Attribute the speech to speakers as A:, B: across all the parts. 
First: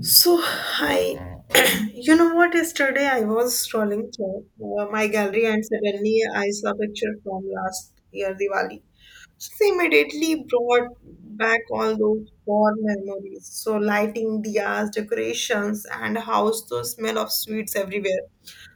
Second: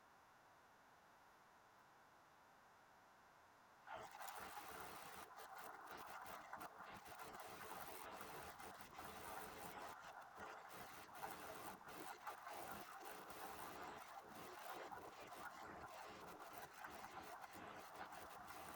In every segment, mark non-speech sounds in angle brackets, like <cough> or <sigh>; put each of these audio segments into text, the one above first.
A: So, I, <clears throat> you know what? Yesterday I was scrolling through my gallery, and suddenly I saw a picture from last year Diwali. So immediately brought back all those core memories. So lighting, diyas, decorations, and house, the smell of sweets everywhere.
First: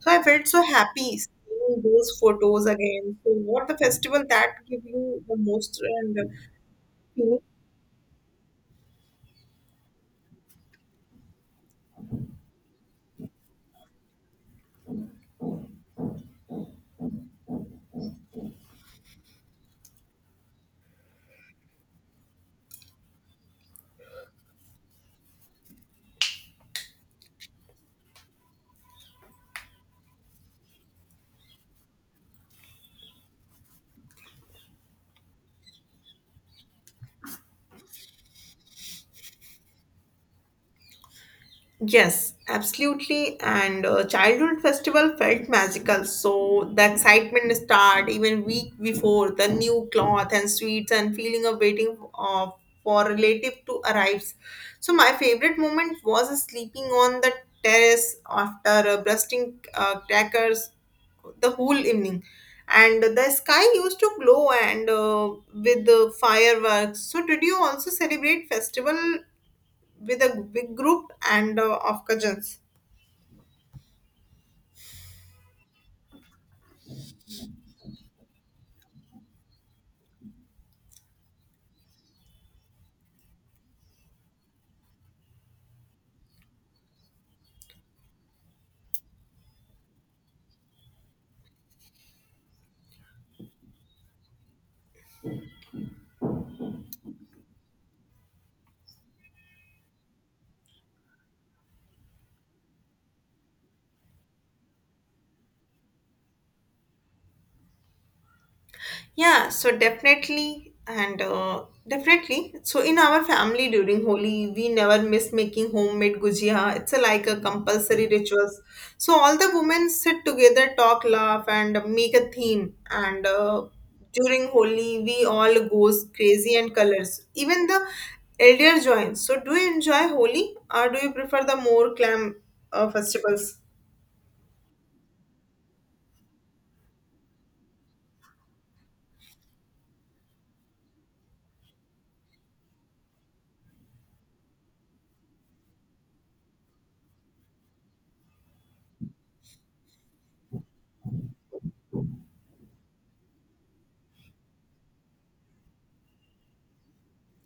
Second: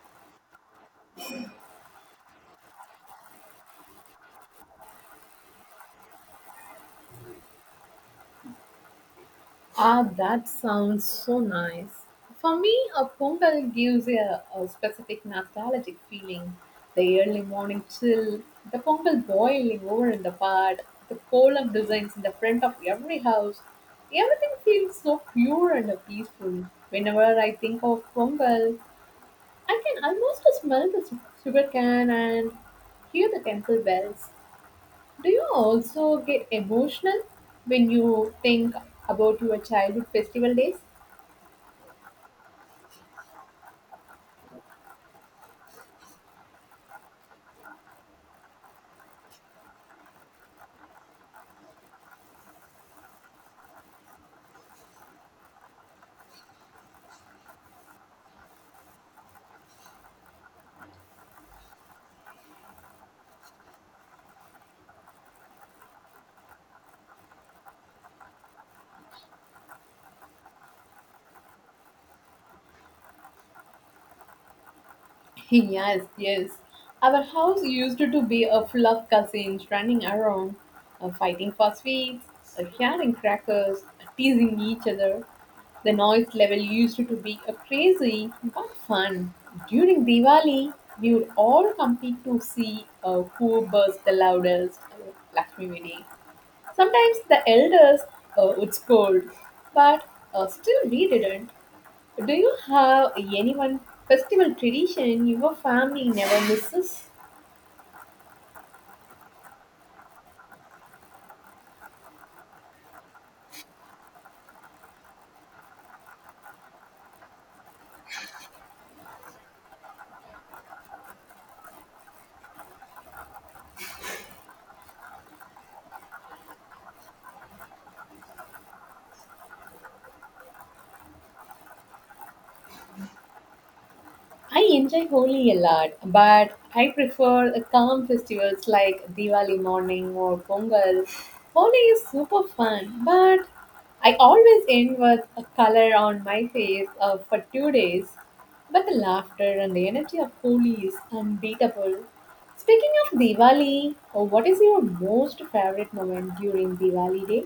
A: So I felt so happy seeing those photos again. So what the festival that give you the most and
B: Ah, that sounds so nice. For me, a pongal gives a specific nostalgic feeling. The early morning chill, the pongal boiling over in the pot, the kolam designs in the front of every house. Everything feels so pure and peaceful. Whenever I think of pongal, I can almost smell the sugar cane and hear the temple bells. Do you also get emotional when you think about your childhood festival days?
A: yes, absolutely. And childhood festival felt magical. So the excitement start even week before, the new cloth and sweets and feeling of waiting for relative to arrives. So my favorite moment was sleeping on the terrace after bursting crackers the whole evening, and the sky used to glow and with the fireworks. So did you also celebrate festival with a big group and of cousins?
B: Yes, yes. Our house used to be a full of cousins running around, fighting for sweets, sharing crackers, teasing each other. The noise level used to be crazy but fun. During Diwali, we would all compete to see who burst the loudest. Lakshmi Vidi. Sometimes the elders would scold, but still we didn't. Do you have any one festival tradition your family never misses?
A: Yeah, so definitely and definitely so in our family during holi we never miss making homemade gujia. It's a, like a compulsory rituals, so all the women sit together, talk, laugh, and make a theme, and during holi we all goes crazy and colors, even the elder joins. So do you enjoy holi or do you prefer the more clam festivals?
B: I enjoy Holi a lot, but I prefer the calm festivals like Diwali morning or Pongal. Holi is super fun, but I always end with a color on my face for 2 days. But the laughter and the energy of Holi is unbeatable. Speaking of Diwali, what is your most favorite moment during Diwali day?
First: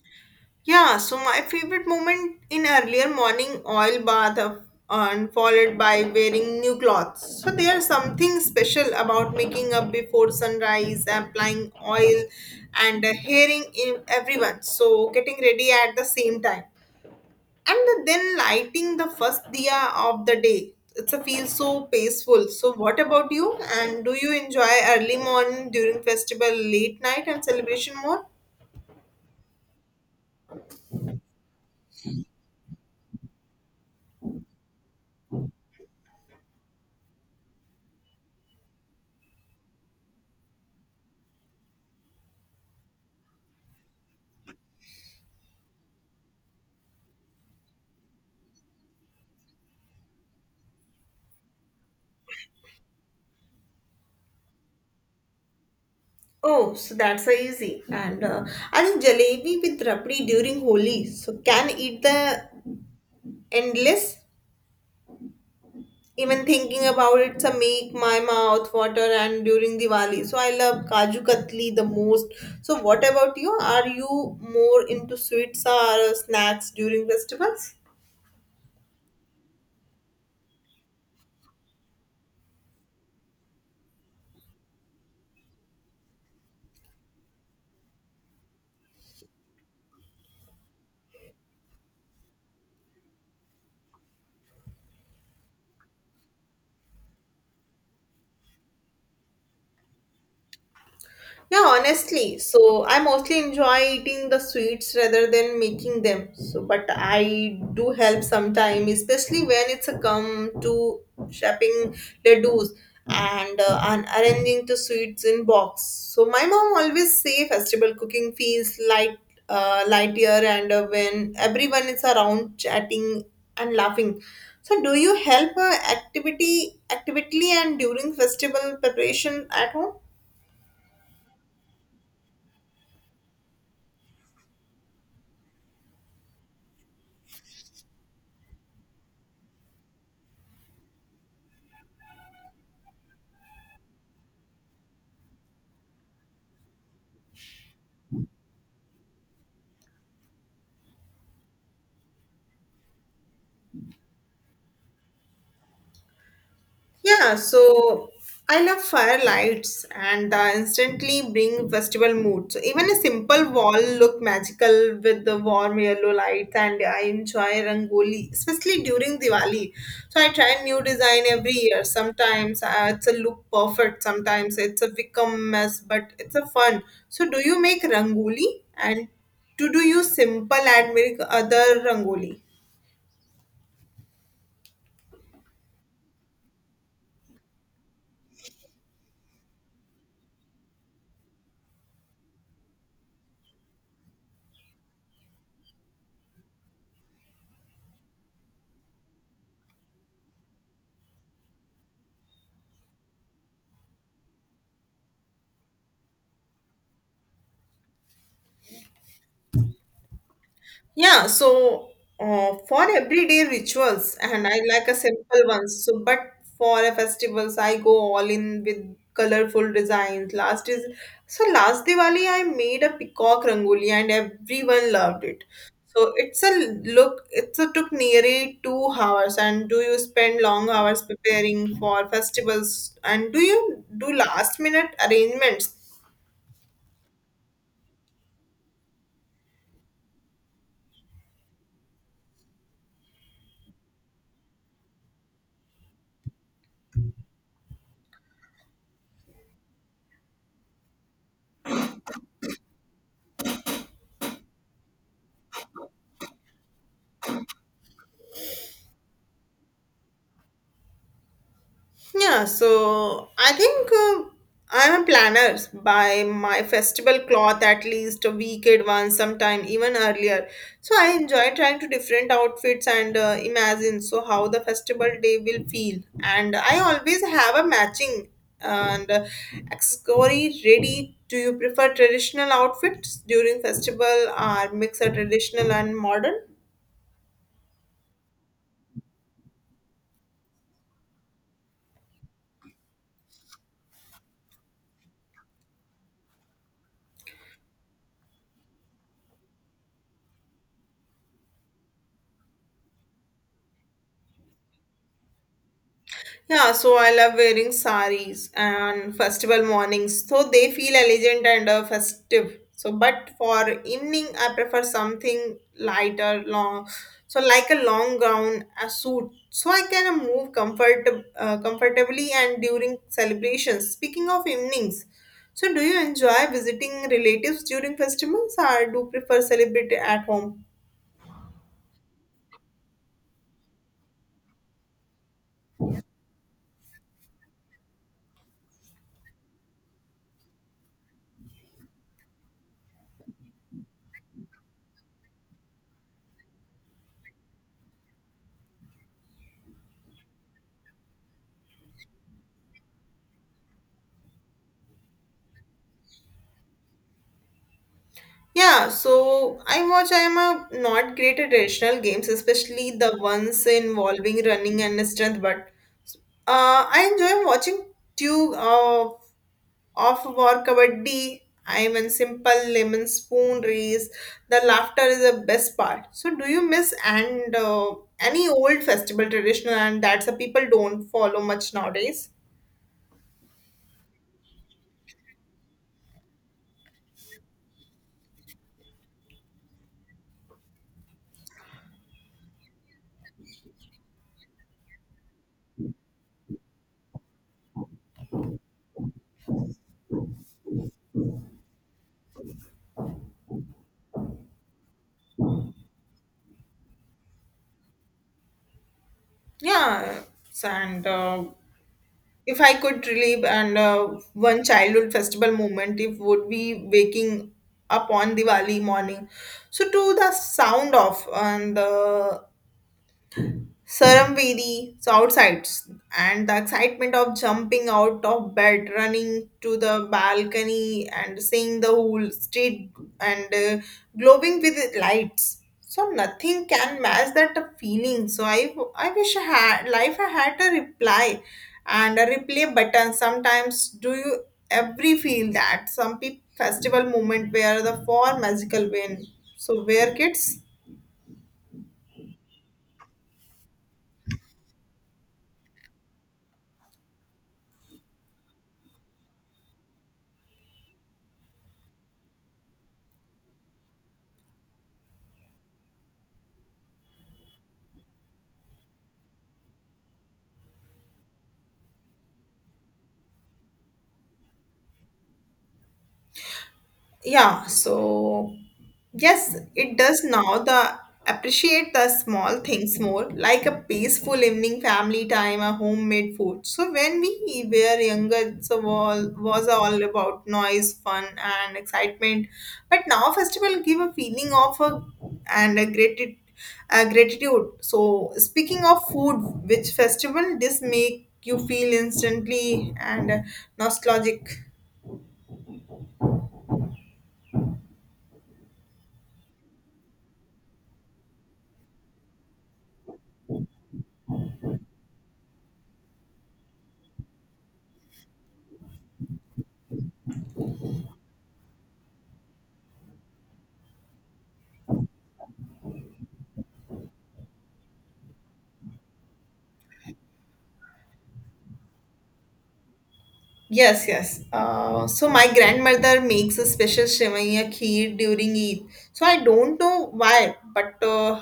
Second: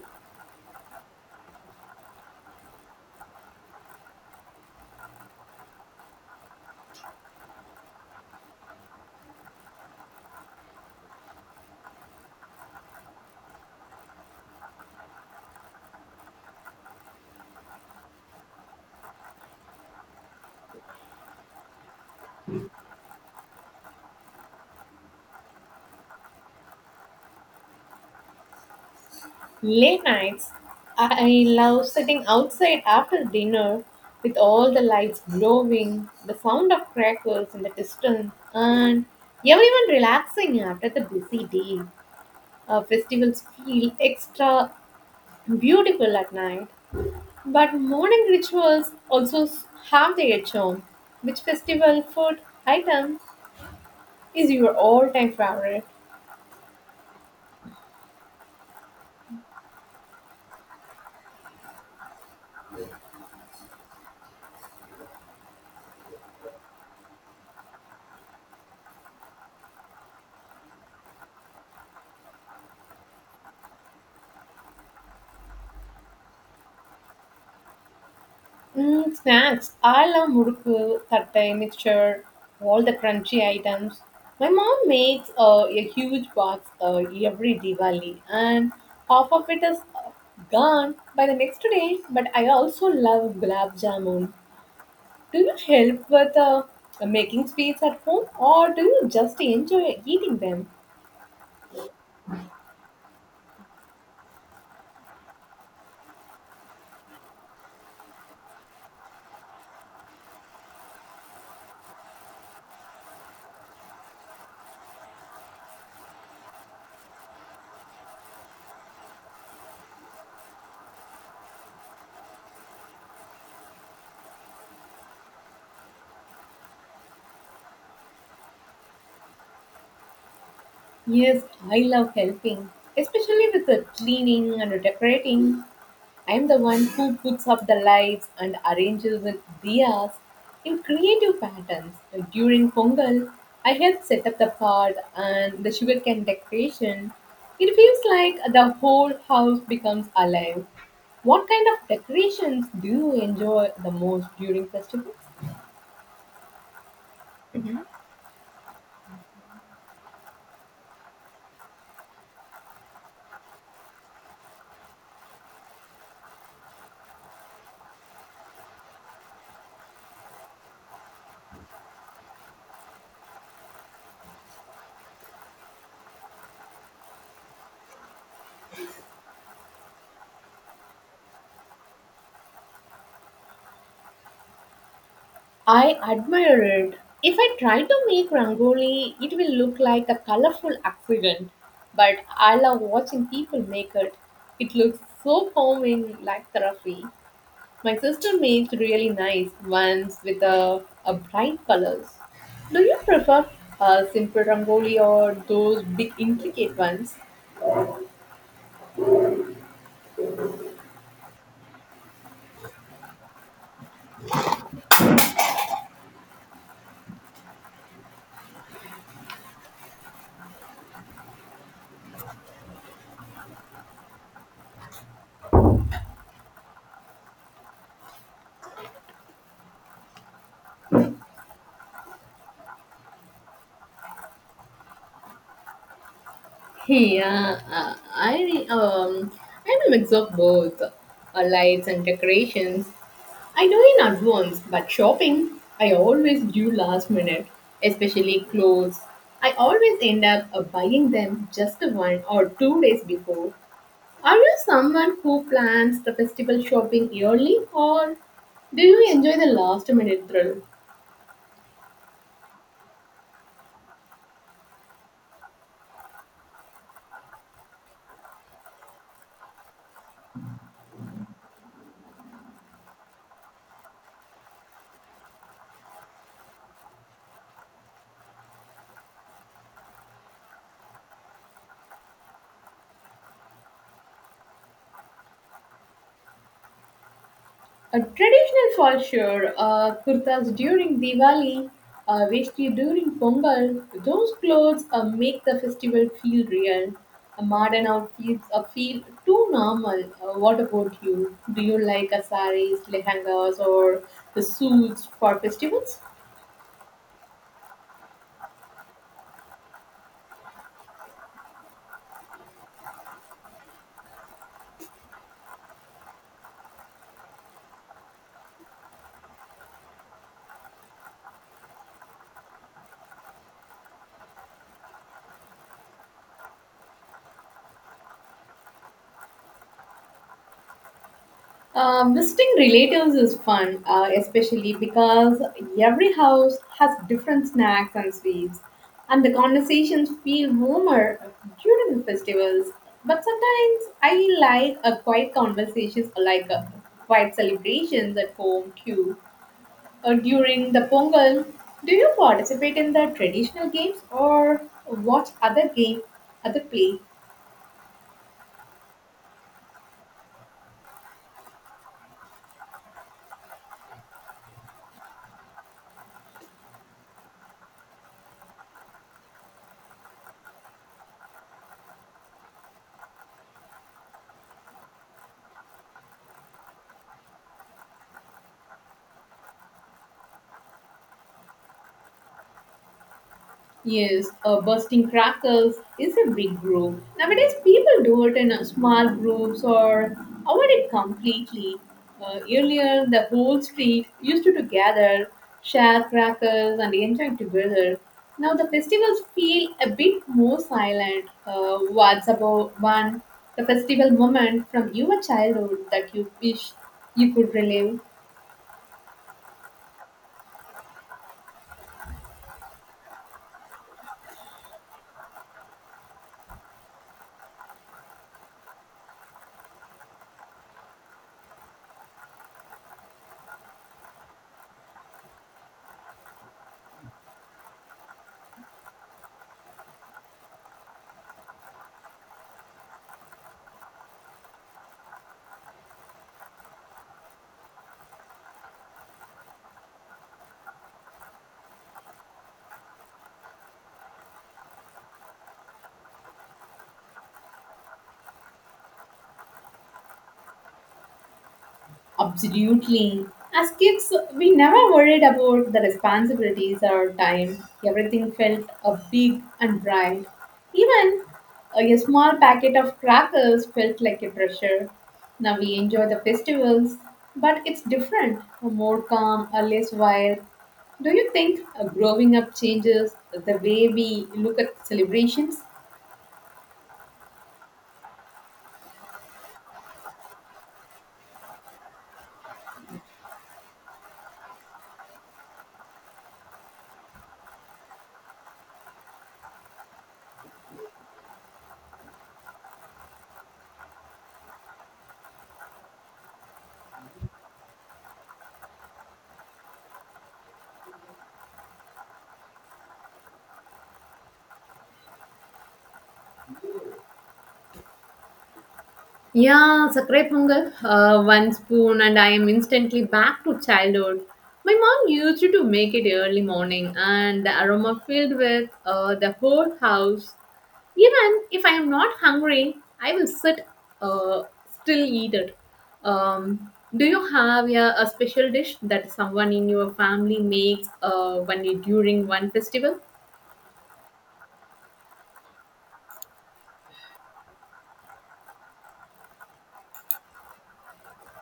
A: Yeah, so my favorite moment in earlier morning oil bath of, and followed by wearing new clothes. So there's something special about making up before sunrise, applying oil and hearing in everyone. So getting ready at the same time. And then lighting the first diya of the day. It's a feel so peaceful. So what about you? And do you enjoy early morning during festival, late night and celebration more?
B: Late nights, I love sitting outside after dinner with all the lights glowing, the sound of crackers in the distance, and everyone relaxing after the busy day. Festivals feel extra beautiful at night, but morning rituals also have their charm. Which festival food item is your all-time favorite?
A: Oh, so that's a easy. And I think jalebi with rabdi during Holi. So can eat the endless. Even thinking about it, so make my mouth water. And during Diwali, so I love kaju katli the most. So what about you? Are you more into sweets or snacks during festivals?
B: Mm, snacks. I love murukku, satay, mixture, all the crunchy items. My mom makes a huge box every Diwali, and half of it is gone by the next day. But I also love gulab jamun. Do you help with making sweets at home, or do you just enjoy eating them?
A: Yeah, honestly, so I mostly enjoy eating the sweets rather than making them. So, but I do help sometime, especially when it's a come to shopping ladoos and, and arranging the sweets in box. So my mom always say festival cooking feels light, lightier, and when everyone is around chatting and laughing. So, do you help activity actively and during festival preparation at home?
B: Yes, I love helping, especially with the cleaning and decorating. I'm the one who puts up the lights and arranges the diyas in creative patterns. Like, during Pongal, I helped set up the pot and the sugarcane decoration. It feels like the whole house becomes alive. What kind of decorations do you enjoy the most during festivals?
A: Yeah, so I love firelights and instantly bring festival mood. So even a simple wall look magical with the warm yellow lights, and I enjoy rangoli, especially during Diwali. So I try new design every year. Sometimes it's a look perfect, sometimes it's a become mess, but it's a fun. So do you make rangoli and to do you simple and make other rangoli?
B: I admire it. If I try to make rangoli, it will look like a colorful accident. But I love watching people make it. It looks so calming, like therapy. My sister makes really nice ones with a bright colors. Do you prefer a simple rangoli or those big intricate ones?
A: Yeah, so for everyday rituals, and I like a simple ones. So, but for a festivals, I go all in with colorful designs. Last is so last Diwali, I made a peacock rangoli, and everyone loved it. So it's a look. It's a took nearly 2 hours. And do you spend long hours preparing for festivals? And do you do last minute arrangements?
B: Hey, I I'm a mix of both lights and decorations. I know in advance, but shopping I always do last minute, especially clothes. I always end up buying them just 1 or 2 days before. Are you someone who plans the festival shopping yearly, or do you enjoy the last minute thrill?
A: Yeah, so I think I'm a planner. Buy my festival cloth at least a week advance, sometime even earlier. So I enjoy trying to different outfits and imagine so how the festival day will feel. And I always have a matching and accessory ready. Do you prefer traditional outfits during festival or mix a traditional and modern?
B: A traditional fall sure, kurtas during Diwali, veshti during Pongal, those clothes make the festival feel real. A modern outfits feel too normal. What about you? Do you like saris, lehengas, or the suits for festivals?
A: Yeah, so I love wearing saris and festival mornings. So they feel elegant and festive. So, but for evening, I prefer something lighter, long. So like a long gown, a suit. So I can move comfortably and during celebrations. Speaking of evenings, so do you enjoy visiting relatives during festivals or do prefer celebrate at home?
B: Visiting relatives is fun, especially because every house has different snacks and sweets, and the conversations feel warmer during the festivals. But sometimes I like a quiet conversations, like a quiet celebrations at home too. Or during the Pongal, do you participate in the traditional games or watch other game, other play?
A: Yeah, so I watch. I am a not great at traditional games, especially the ones involving running and strength. But I enjoy watching two of war kabaddi. I am in simple lemon spoon race. The laughter is the best part. So, do you miss and any old festival traditional and that's a people don't follow much nowadays?
B: Yes, bursting crackers is a big group. Nowadays, people do it in small groups or avoid it completely. Earlier, the whole street used to gather, share crackers, and enjoy together. Now, the festivals feel a bit more silent. What's about one? The festival moment from your childhood that you wish you could relive?
A: Yeah, so and. If I could relive and one childhood festival moment, it would be waking up on Diwali morning. So to the sound of and the Saramvedi, so outside, and the excitement of jumping out of bed, running to the balcony, and seeing the whole street and glowing with lights. So nothing can match that feeling. So I wish I had life. I had a reply and a replay button. Sometimes do you every feel that some pe- festival moment where the four magical win. So where kids
B: Absolutely. As kids, we never worried about the responsibilities or time. Everything felt a big and bright. Even a small packet of crackers felt like a treasure. Now we enjoy the festivals, but it's different, more calm, or less wild. Do you think growing up changes the way we look at celebrations?
A: yeah, so yes, it does now. The appreciate the small things more, like a peaceful evening family time, a homemade food. So when we were younger, so all was all about noise, fun, and excitement. But now festival give a feeling of a and a gratitude. Gratitude. So speaking of food, which festival this make you feel instantly and nostalgic?
B: Yeah, sakrai pongal. One spoon, and I am instantly back to childhood. My mom used to make it early morning, and the aroma filled with the whole house. Even if I am not hungry, I will sit, uh, still eat it. Um, do you have yeah, a special dish that someone in your family makes when you during one festival?
A: Yes, yes. So my grandmother makes a special sivaiya kheer during Eid. So I don't know why, but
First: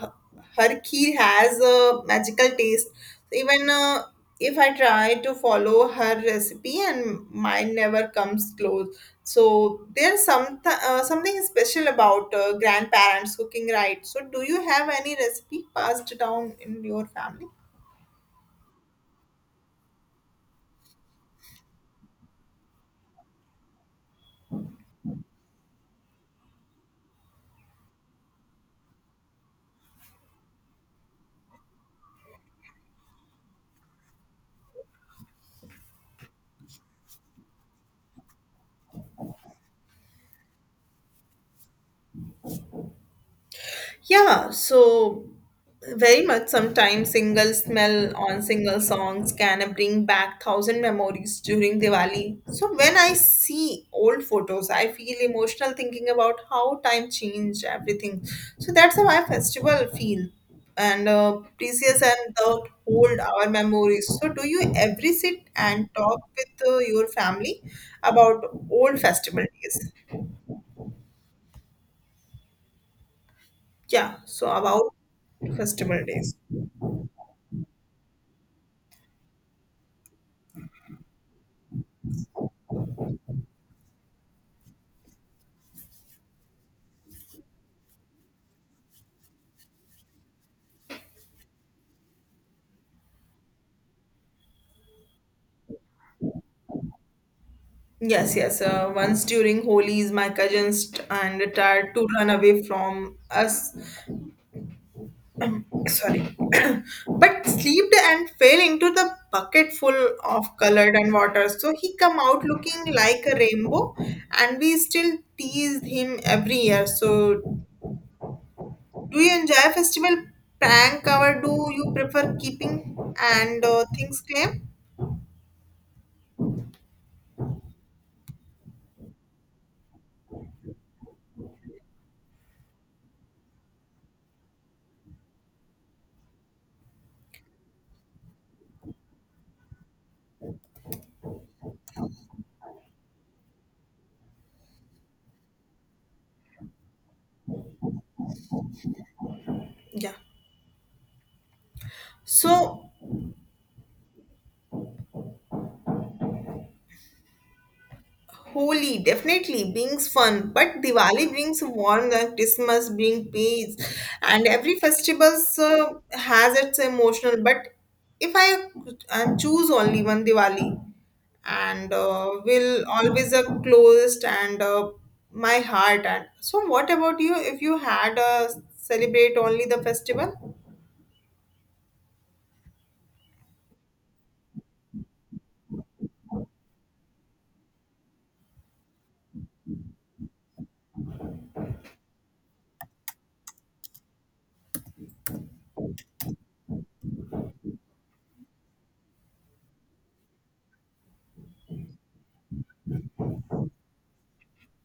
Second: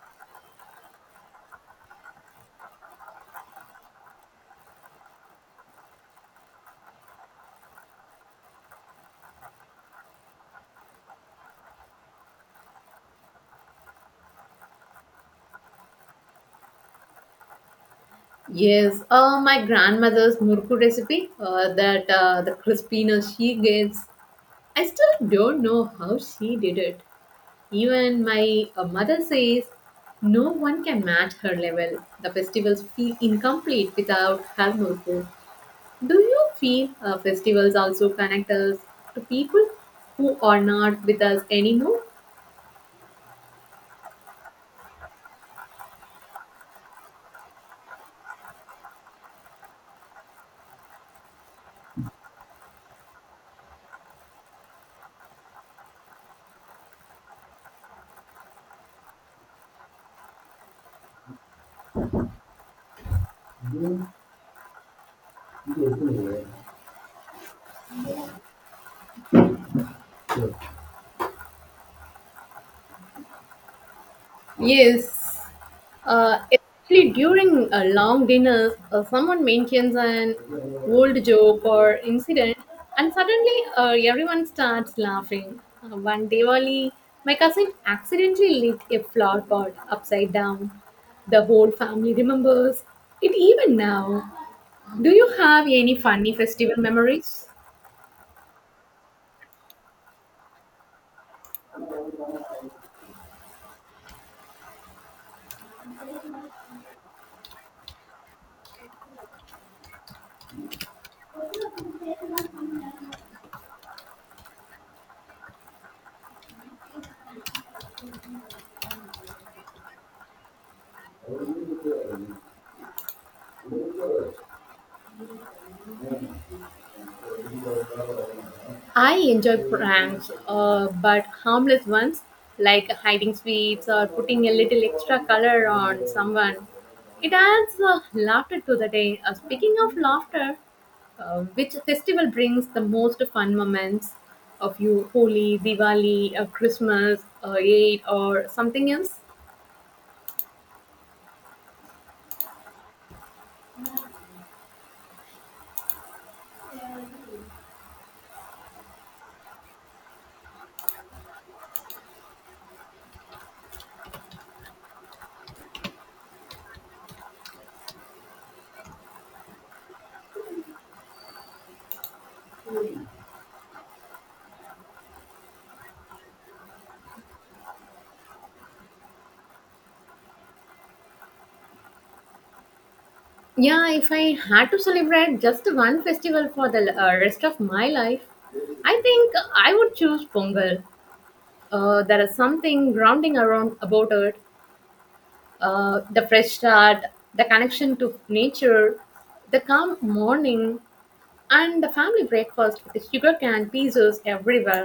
A: her kheer has a magical taste. Even if I try to follow her recipe, and mine never comes close. So there's something special about grandparents cooking right. So do you have any recipe passed down in your family?
B: Yes, my grandmother's murku recipe. That the crispiness she gets I still don't know how she did it. Even my mother says no one can match her level. The festivals feel incomplete without her notebook. Do you feel festivals also connect us to people who are not with us anymore?
A: Yeah, so very much sometimes single smell on single songs can bring back thousand memories during Diwali. So when I see old photos, I feel emotional thinking about how time changed everything. So that's how my festival feel and precious and the hold our memories. So do you ever sit and talk with your family about old festival days? Yeah, so about
B: Yes,
A: festival days.
B: especially during a long dinner, someone mentions an old joke or incident, and suddenly everyone starts laughing. One Diwali, my cousin accidentally lit a flower pot upside down. The whole family remembers it even now. Do you have any funny festival memories?
A: Yes, yes. Once during Holi's, my cousins t- and tried to run away from us. <clears throat> Sorry. <clears throat> But slipped and fell into the bucket full of colored and water. So he come out looking like a rainbow and we still teased him every year. So do you enjoy festival prank or do you prefer keeping and things claim?
B: I enjoy pranks, but harmless ones like hiding sweets or putting a little extra color on someone. It adds laughter to the day. Speaking of laughter, which festival brings the most fun moments of you? Holi, Diwali, Christmas, Eid, or something else?
A: Yeah. So Holi, definitely brings fun, but Diwali brings warmth and Christmas brings peace, and every festival has its emotional. But if I choose only one Diwali, and will always closest and my heart. And so, what about you? If you had celebrate only the festival?
B: Yeah, if I had to celebrate just one festival for the rest of my life, I think I would choose Pongal. There is something grounding around about it. The fresh start, the connection to nature, the calm morning, and the family breakfast with sugar cane pieces everywhere.